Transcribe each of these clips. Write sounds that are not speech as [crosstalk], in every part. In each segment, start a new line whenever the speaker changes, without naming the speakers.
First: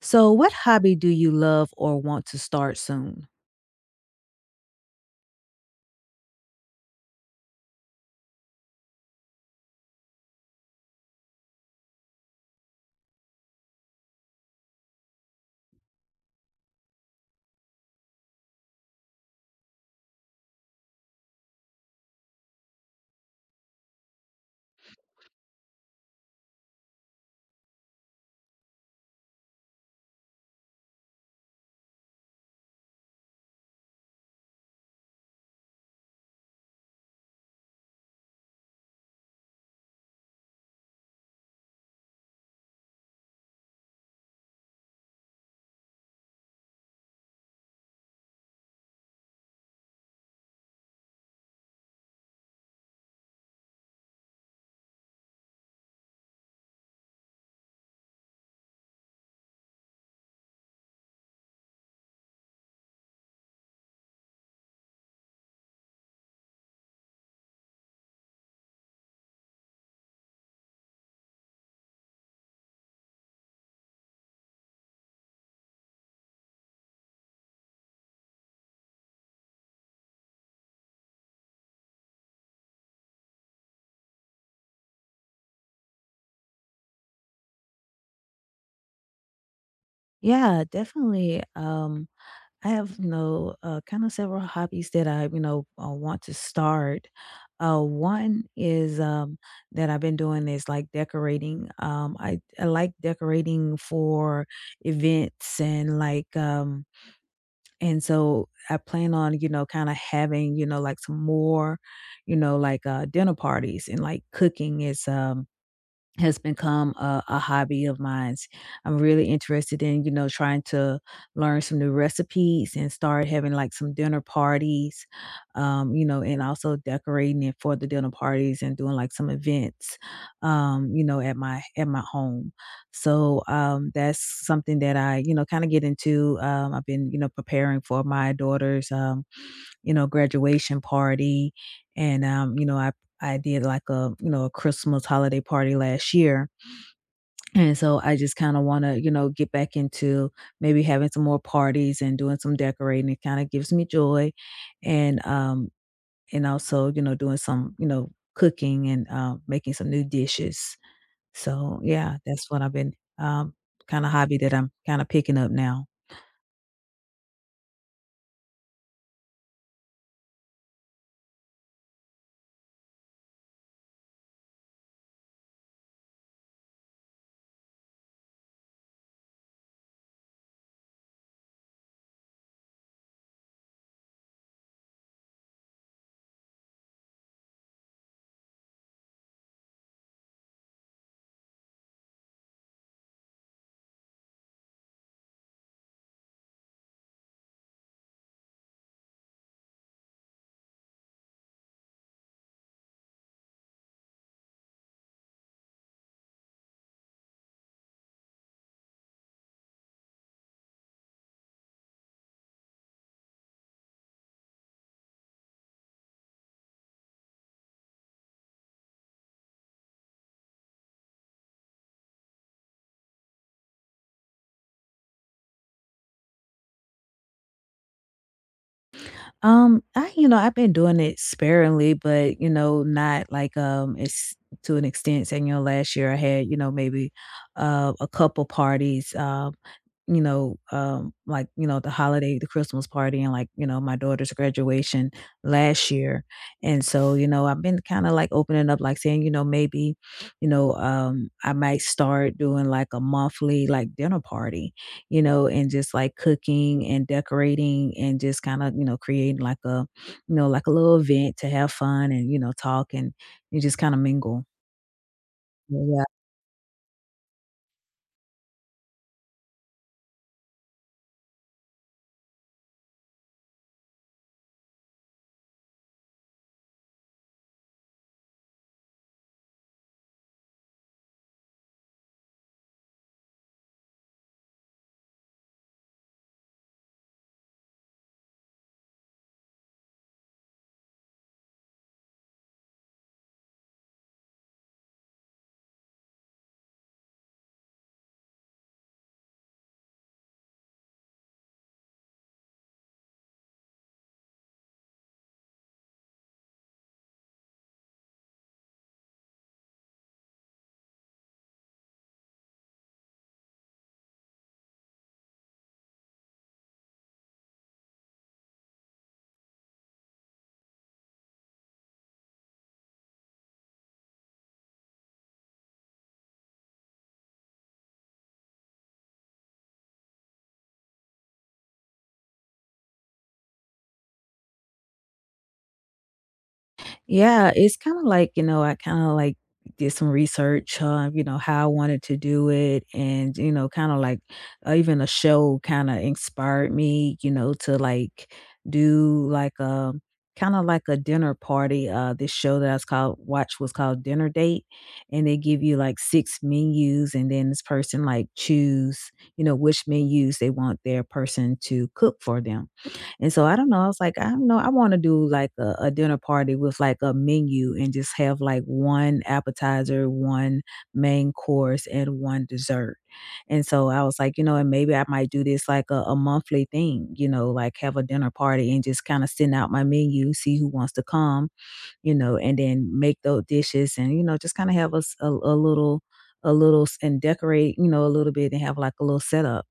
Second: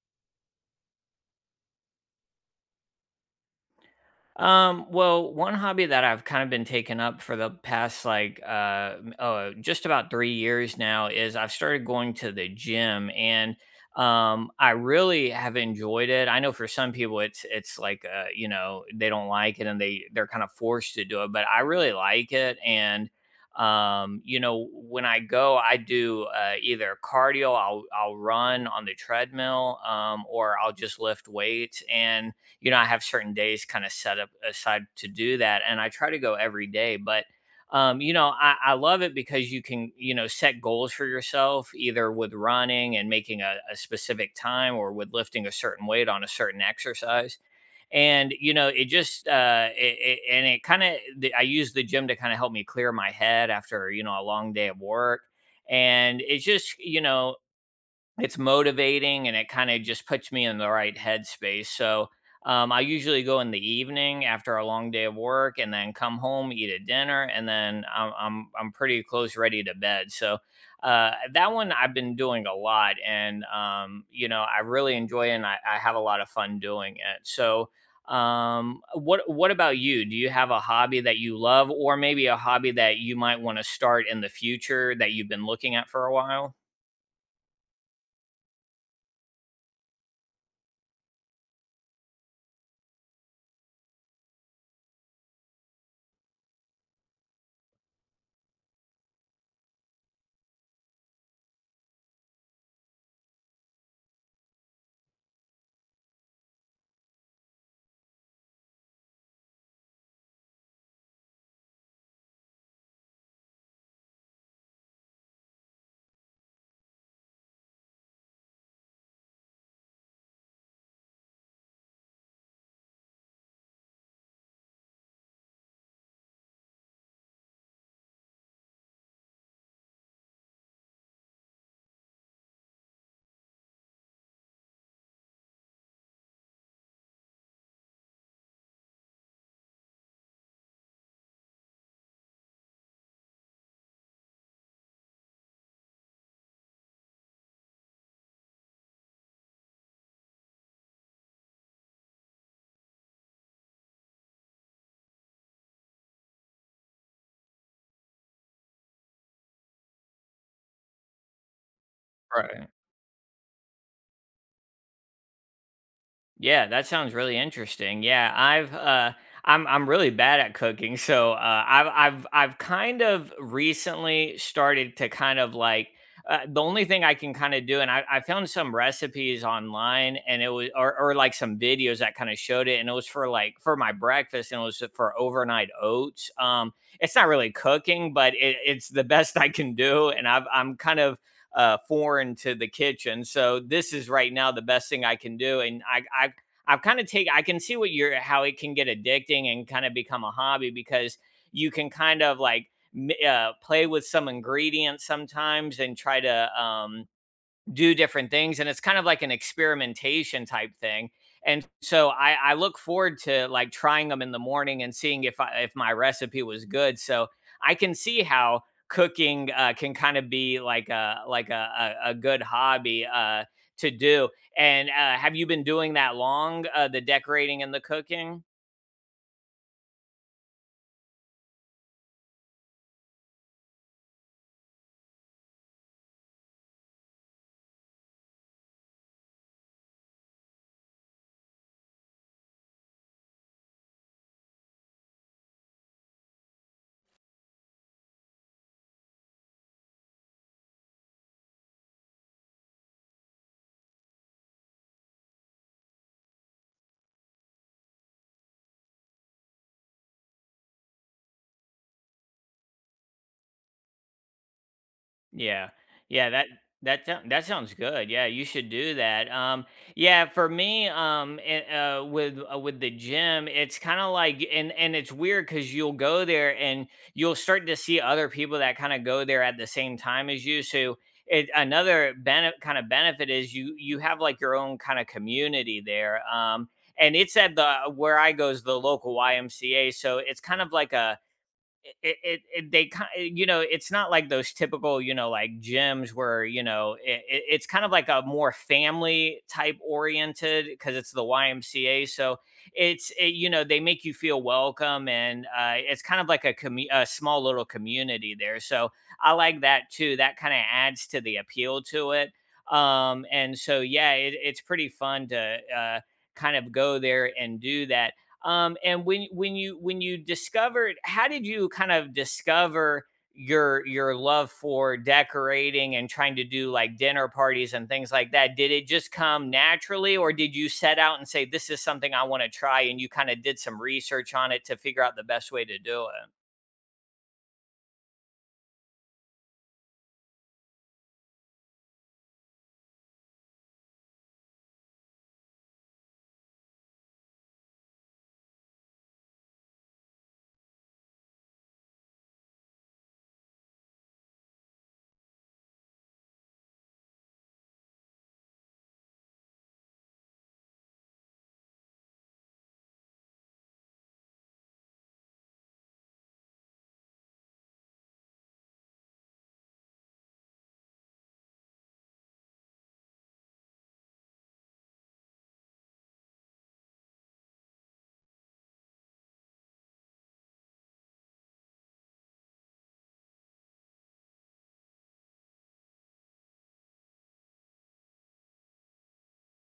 So, what hobby do you love or want to start soon?
Well, one hobby that I've kind of been taking up for the past like just about 3 years now is I've started going to the gym, and I really have enjoyed it. I know for some people it's like, you know, they don't like it, and they're kind of forced to do it, but I really like it. And when I go, I do either cardio. I'll run on the treadmill, or I'll just lift weights. And I have certain days kind of set up aside to do that. And I try to go every day. But I love it because you can, set goals for yourself either with running and making a specific time, or with lifting a certain weight on a certain exercise. And, you know, it just, it, it, and it kind of, I use the gym to kind of help me clear my head after, a long day of work. And it's just, you know, It's motivating, and it kind of just puts me in the right headspace. So I usually go in the evening after a long day of work, and then come home, eat a dinner, and then I'm pretty close ready to bed. So that one I've been doing a lot, and I really enjoy it, and I have a lot of fun doing it. So what about you? Do you have a hobby that you love, or maybe a hobby that you might want to start in the future that you've been looking at for a while?
Yeah, definitely. I have, you know, kind of several hobbies that I, you know, want to start. One is that I've been doing is like decorating. I like decorating for events and like, and so I plan on, you know, kind of having, you know, like some more, you know, like dinner parties. And like cooking is, has become a hobby of mine. I'm really interested in, you know, trying to learn some new recipes and start having like some dinner parties, you know, and also decorating it for the dinner parties and doing like some events, you know, at my home. So that's something that I, you know, kind of get into. I've been, you know, preparing for my daughter's, you know, graduation party, and, you know, I did like a, you know, a Christmas holiday party last year, and so I just kinda wanna, you know, get back into maybe having some more parties and doing some decorating. It kinda gives me joy, and, um, and also, you know, doing some, you know, cooking and, making some new dishes. So, yeah, that's what
Right.
I've been, um, kinda hobby that I'm kinda picking up now.
Yeah, that sounds really interesting. Yeah, I'm really bad at cooking, so I've kind of recently started to kind of like, the only thing I can kind of do, and I found some recipes online, and it was or like some videos that kind of showed it, and it was for like for my breakfast, and it was for overnight oats. It's not really cooking, but it's the [laughs] best I can do, and I'm kind of foreign to the kitchen. So this is right now the best thing I can do, and I I've kind of take I can see what you're how it can get addicting and kind of become a hobby, because you can kind of like play with some ingredients sometimes and try to do different things, and it's kind of like an experimentation type thing. And so I look forward to like trying them in the morning and seeing if my recipe was good. So I can see how cooking can kind of be like a good hobby to do. And have you been doing that long, the decorating and the cooking?
I you know, I've been doing it sparingly, but you know, not like it's to an extent saying, you know, last year I had, you know, maybe a couple parties, you know, like, you know, the holiday, the Christmas party and like, you know, my daughter's graduation last year. And so, you know, I've been kind of like opening up, like saying, you know, maybe, you know, I might start doing like a monthly like dinner party, you know, and just like cooking and decorating and just kind of, you know, creating like a, you know, like a little event to have fun and, you know, talk and, you just kind of mingle.
Yeah.
Yeah.
Yeah, that sounds good. Yeah, you should do that. Yeah, for me, with the gym, it's kind of like, and it's weird cuz you'll go there and you'll start to see other people that kind of go there at the same time as you. So it another benefit kind of benefit is you have like your own kind of community there. And it's at the where I goes, the local YMCA. So it's kind of like a, it they kind it's not like those typical, like gyms where, it's kind of like a more family type oriented because it's the YMCA. So they make you feel welcome, and it's kind of like a a small little community there. So I like that too. That kind of adds to the appeal to it. And so Yeah, it's pretty fun to kind of go there and do that. And when you discovered how did you kind of discover your love for decorating and trying to do like dinner parties and things like that? Did it just come naturally, or did you set out and say this is something I want to try, and you kind of did some research on it to figure out the best way to do it?
Yeah, it's kinda like, you know, I kinda, like, did some research on, you know, how I wanted to do it and, you know, kinda, like, even a show kinda inspired me, you know, to, like, do, like, a kinda like a dinner party. This show that I was called Watch was called Dinner Date, and they give you, like, 6 menus, and then this person, like, choose, you know, which menus they want their person to cook for them. And so I don't know. I was like, I don't know. I want to do like a dinner party with like a menu and just have like one appetizer, one main course, and one dessert. And so I was like, you know, and maybe I might do this like a monthly thing, you know, like have a dinner party and just kind of send out my menu, see who wants to come, you know, and then make those dishes and, you know, just kind of have us a little, and decorate, you know, a little bit and have like a little setup.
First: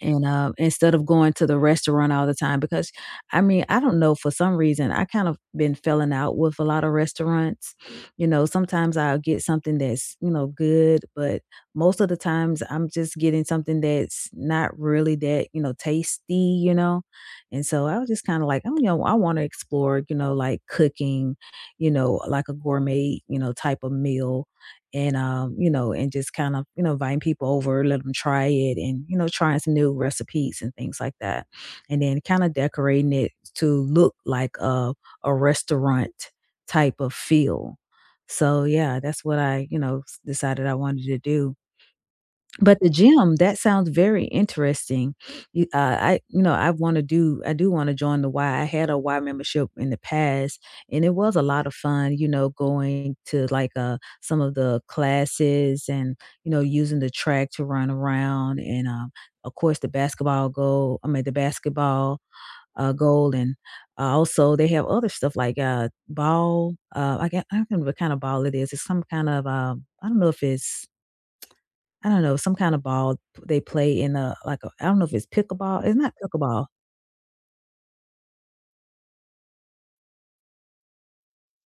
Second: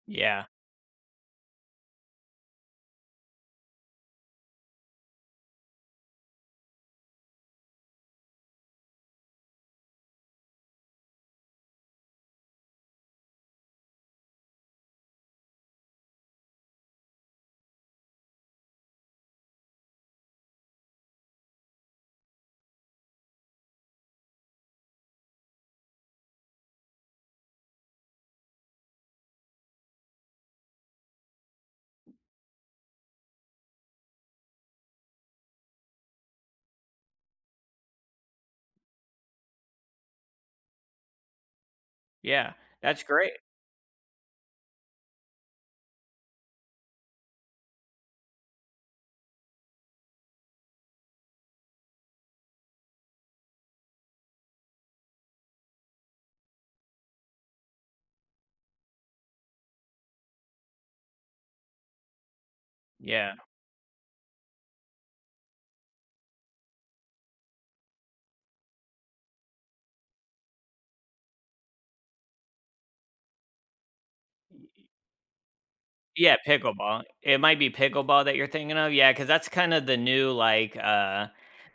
And,
Yeah.
instead of going to the restaurant all the time because, I mean, I don't know, for some reason, I kind of been felling out with a lot of restaurants. You know, sometimes I'll get something that's, you know, good, but most of the times I'm just getting something that's not really that, you know, tasty, you know? And so I was just kinda like, I'm you know, I wanna explore, you know, like, cooking, you know, like a gourmet, you know, type of meal. And you know, and just kind of, you know, inviting people over, let them try it and, you know, trying some new recipes and things like that. And then kind of decorating it to look like a restaurant type of feel. So yeah, that's what I, you know, decided I wanted to do.
Yeah,
But the
that's great.
gym, that sounds very interesting. I, you know, I do want to join the Y. I had a Y membership in the past, and it was a lot of fun. You know, going to like some of the classes, and you know, using the track to run around, and of course, the basketball goal. I mean, the basketball
Yeah.
goal, and also they have other stuff like ball. I can't remember what kind of ball it is. It's some kind of, I don't know if it's, I don't know, some kind of ball they play in a, like a, I don't know if it's pickleball. It's not
Yeah,
pickleball.
pickleball. It might be pickleball that you're thinking of. Yeah, because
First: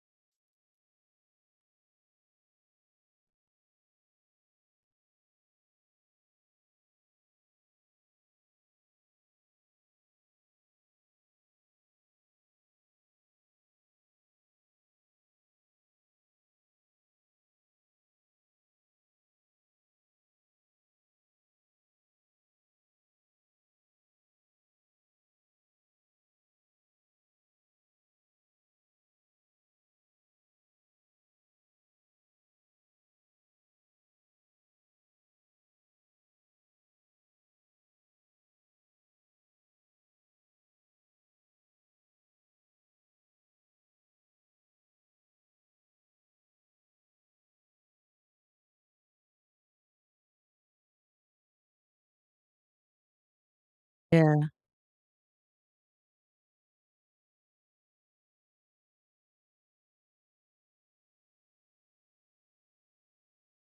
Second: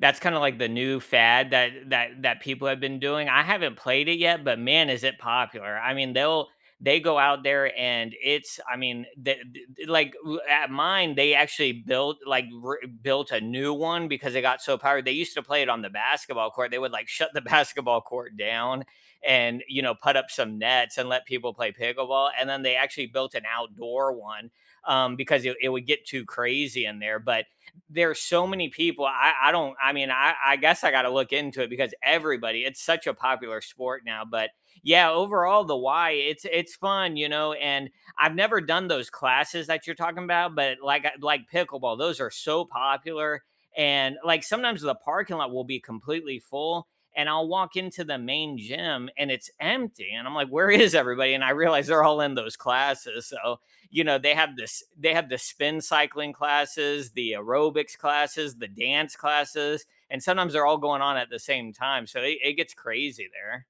that's kinda like the new fad that that people have been doing. I haven't played it yet, but man, is it popular. I mean, they go out there, and it's I mean, the like, w at mine, they actually built, like, r built a new one because it got so powered. They used to play it on the basketball court. They would, like, shut the [laughs] basketball court down, and put up some nets and let people play pickleball, and then they actually built an outdoor one, because it would get too crazy in there. But there's so many people. I don't I mean, I guess I got to look into it because everybody, it's such a popular sport now. But yeah, overall the why, it's fun, and I've never done those classes that you're talking about, but like pickleball, those are so popular. And like sometimes the parking lot will be completely full, and I'll walk into the main gym and it's empty. And I'm like, where is everybody? And I realize they're all in those classes. So,
Yeah.
they have the spin cycling classes, the aerobics classes, the dance classes, and sometimes they're all going on at the same time. So it gets crazy there.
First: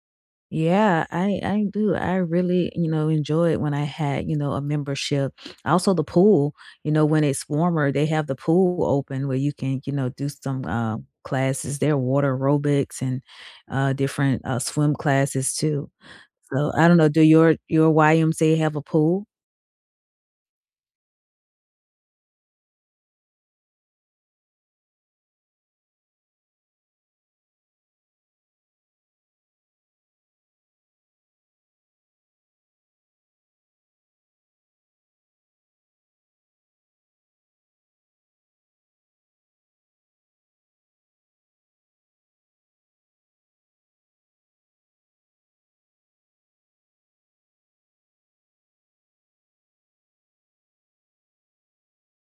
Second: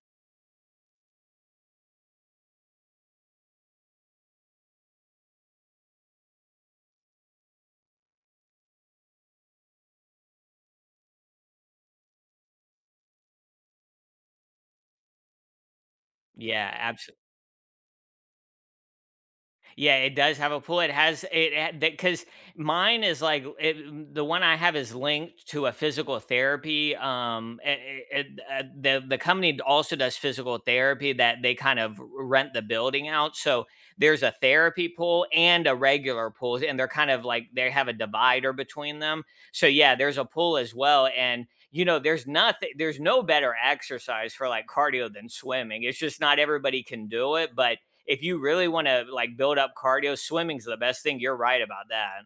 Yeah, I do. I really, you know, enjoy it when I had, you know, a membership. Also the pool, you know, when it's warmer, they have the pool open where you can, you know, do some classes. There are water aerobics and different swim classes too. So I
Yeah.
don't know, do your YMCA have a pool?
Yeah, it does have a pool. It has it because mine is like it, the one I have is linked to a physical therapy. The company also does physical therapy that they kind of rent the building out. So there's a therapy pool and a regular pool, and they're kind of like they have a divider between them. So yeah, there's a pool as well. And there's no better exercise for like cardio than swimming. It's just not everybody can do it. But if you really want to like build up cardio, swimming's the best thing. You're right about that.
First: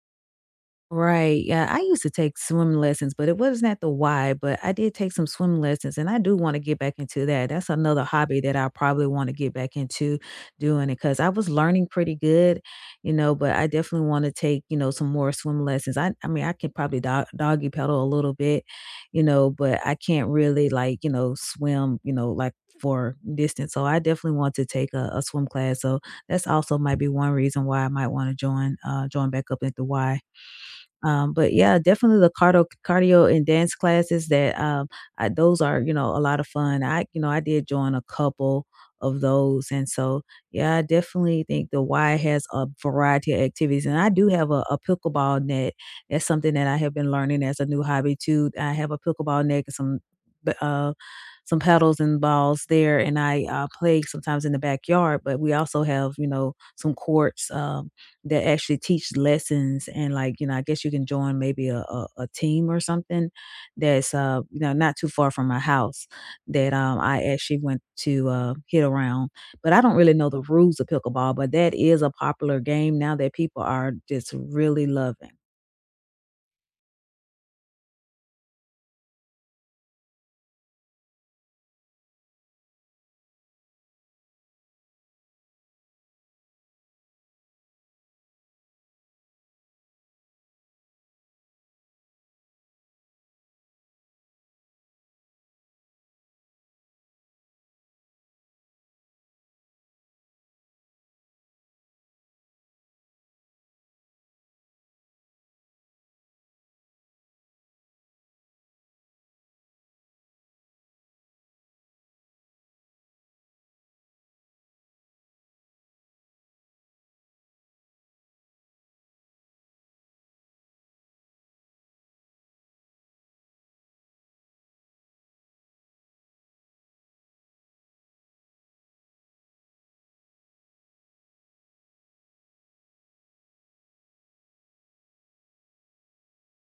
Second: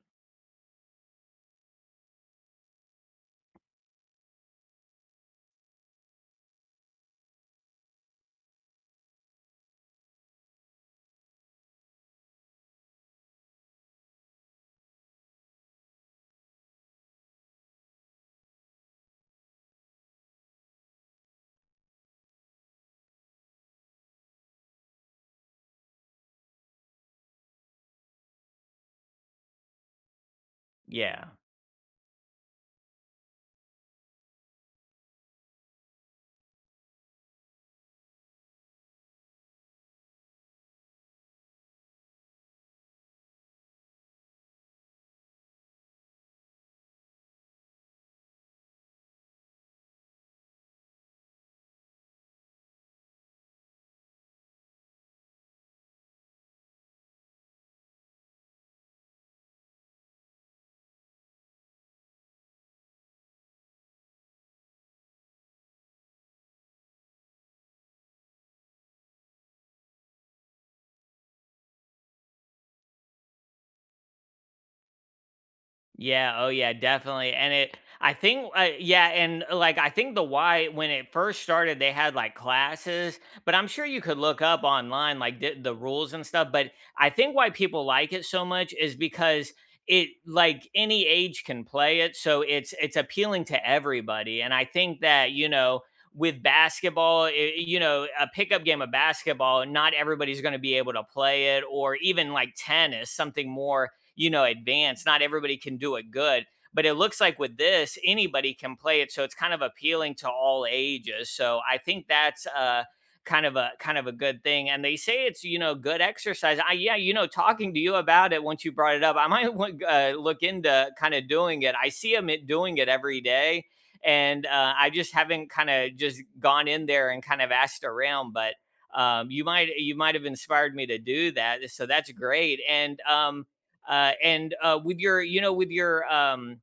Right, yeah, I used to take swim lessons, but it wasn't at the Y, but I did take some swim lessons, and I do wanna get back into that. That's another hobby that I probably wanna get back into doing it because I was learning pretty good, you know, but I definitely wanna take, you know, some more swim lessons. I mean, I can probably doggy paddle a little bit, you know, but I can't really, like, you know, swim, you know, like, for distance, so I definitely want to take a swim class, so that's also might be one reason why I might wanna join back up at the Y.
Yeah.
But yeah, definitely the cardio and dance classes that I, those are, you know, a lot of fun. I, you know, I did join a couple of those. And so yeah, I definitely think the Y has a variety of activities. And I do have a pickleball net. That's something that I have been learning as a new hobby too. I have a pickleball net and some b- uh paddles and balls there and I play sometimes in the backyard, but we also have, you know, some courts. That actually teach lessons. And like, you know, I guess you can join maybe a team or something that's you know, not too far from my house that I actually went to hit around. But I don't really know the rules of pickleball. But that is a popular game now that people are just really loving.
Yeah, oh yeah, definitely. And it I think, yeah, and like I think the why, when it first started, they had like classes, but I'm sure you could look up online like the rules and stuff. But I think why people like it so much is because it like any age can play it, so it's appealing to everybody. And I think that, with basketball, a pickup game of basketball, not everybody's going to be able to play it, or even like tennis, something more, advanced. Not everybody can do it good. But it looks like with this, anybody can play it, so it's kind of appealing to all ages. So I think that's, kind of a good thing. And they say it's, good exercise. I Yeah, talking to you about it, once you brought it up, I might [laughs] look into kind of doing it. I see them doing it every day, and I just haven't kind of just gone in there and kind of asked around. But you might have inspired me to do that, so that's great. And with your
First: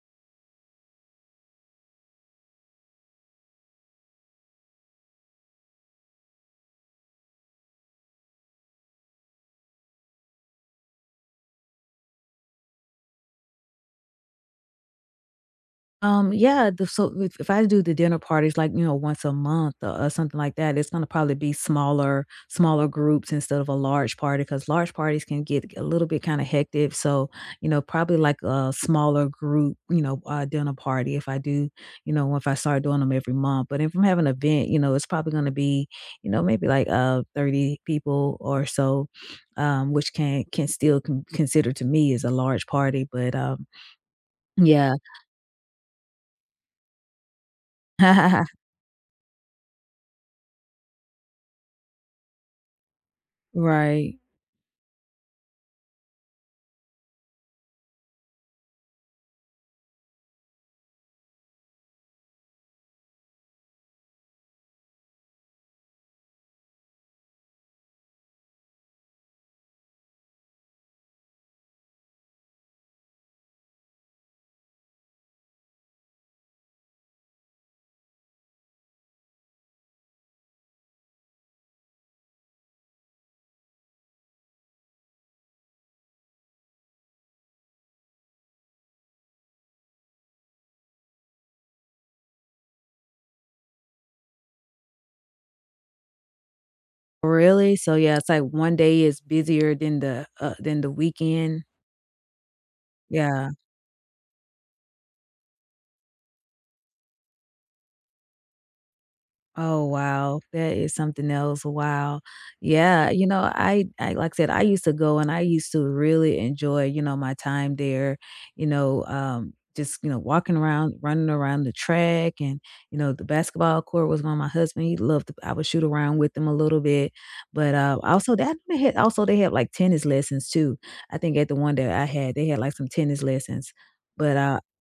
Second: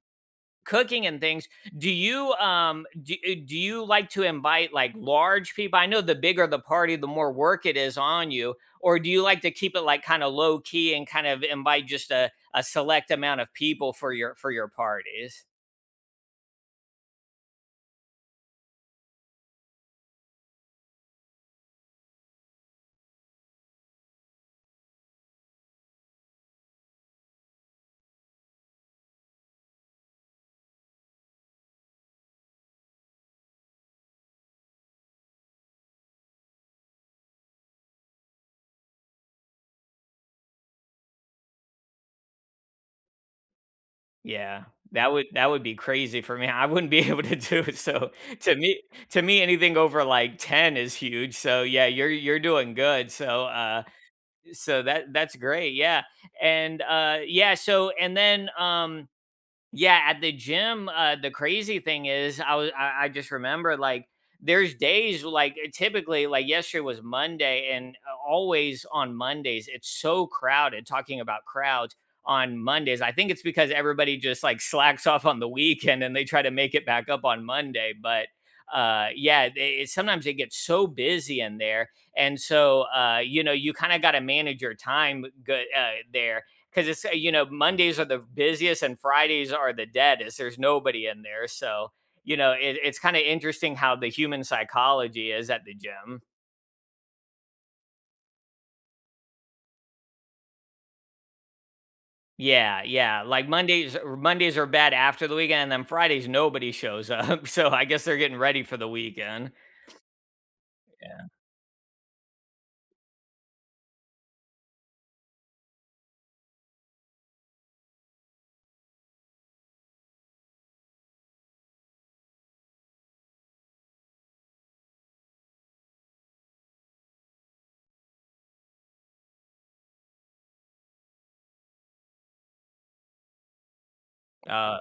cooking and things, do you like to invite like large people? I know the bigger the party, the more work it is on you. Or do you like to keep it like kind of low key and kind of invite just a select amount of people for your parties?
Yeah, the so if I do the dinner parties, like, you know, once a month or something like that, it's gonna probably be smaller groups instead of a large party. Cause large parties can get a little bit kinda hectic, so, you know, probably like a smaller group, you know, dinner party if I do, you know, if I start doing them every month, but if I'm having an event, you know, it's probably gonna be, you know, maybe like, 30 people or so, which can still consider to me as a large party, but,
Yeah.
yeah.
That would be crazy for me. [laughs] I wouldn't be able to do it. So
[laughs]
to me to me anything over like 10 is huge. So yeah, you're doing good. So
Right.
that's great. Yeah. and yeah so and then Yeah, at the gym, the crazy thing is, I just remember like there's days like, typically like yesterday was Monday. And always on Mondays it's so crowded, talking about crowds on Mondays. I think it's because everybody just like slacks off on the weekend and they try to make it back up on Monday. But yeah, sometimes it gets so busy in there. And so you kind of got to manage your time good there, because it's you know Mondays are the busiest and Fridays are the deadest. There's nobody in there. So it's kind of interesting how the human psychology is at the gym.
Really? So, yeah, it's like one day is busier than than the weekend?
Yeah, yeah. Like
Yeah.
Mondays, Mondays are bad after the weekend, and then Fridays nobody shows up. [laughs] So I guess they're getting ready for the weekend.
Oh, wow. That is
Yeah.
something else. Wow. Yeah, you know, I like I said, I used to go and I used to really enjoy, you know, my time there, you know, just, you know, walking around, running around the track and, you know, the basketball court was my husband. He loved to, I would shoot around with him a little bit. But also they had like tennis lessons too. I think at the one that I had, they had like some tennis lessons. But
Uh,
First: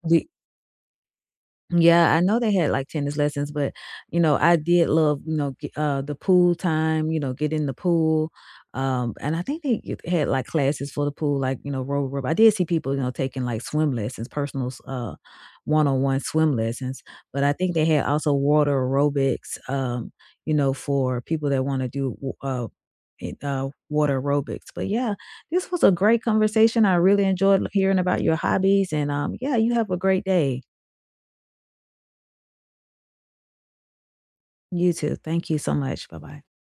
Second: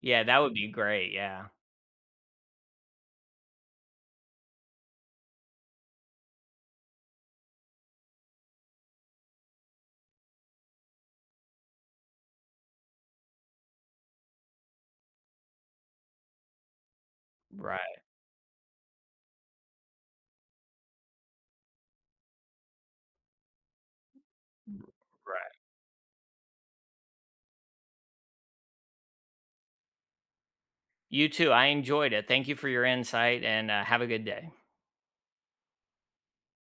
yeah, that would be great. Yeah.
yeah, I know they had like tennis lessons, but you know, I did love, you know, the pool time, you know, get in the pool. And I think they had like classes for the pool, like, you know, row rope. I did see people, you know, taking like swim lessons, personal one-on-one swim lessons. But I think they
Right.
had also water aerobics, you know, for people that want to do water aerobics. But yeah,
Right.
this was a great conversation. I really enjoyed hearing about your hobbies and yeah, you have a great day.
You too. I enjoyed it. Thank you for your insight, and have a good day.
You too. Thank you so much. Bye bye.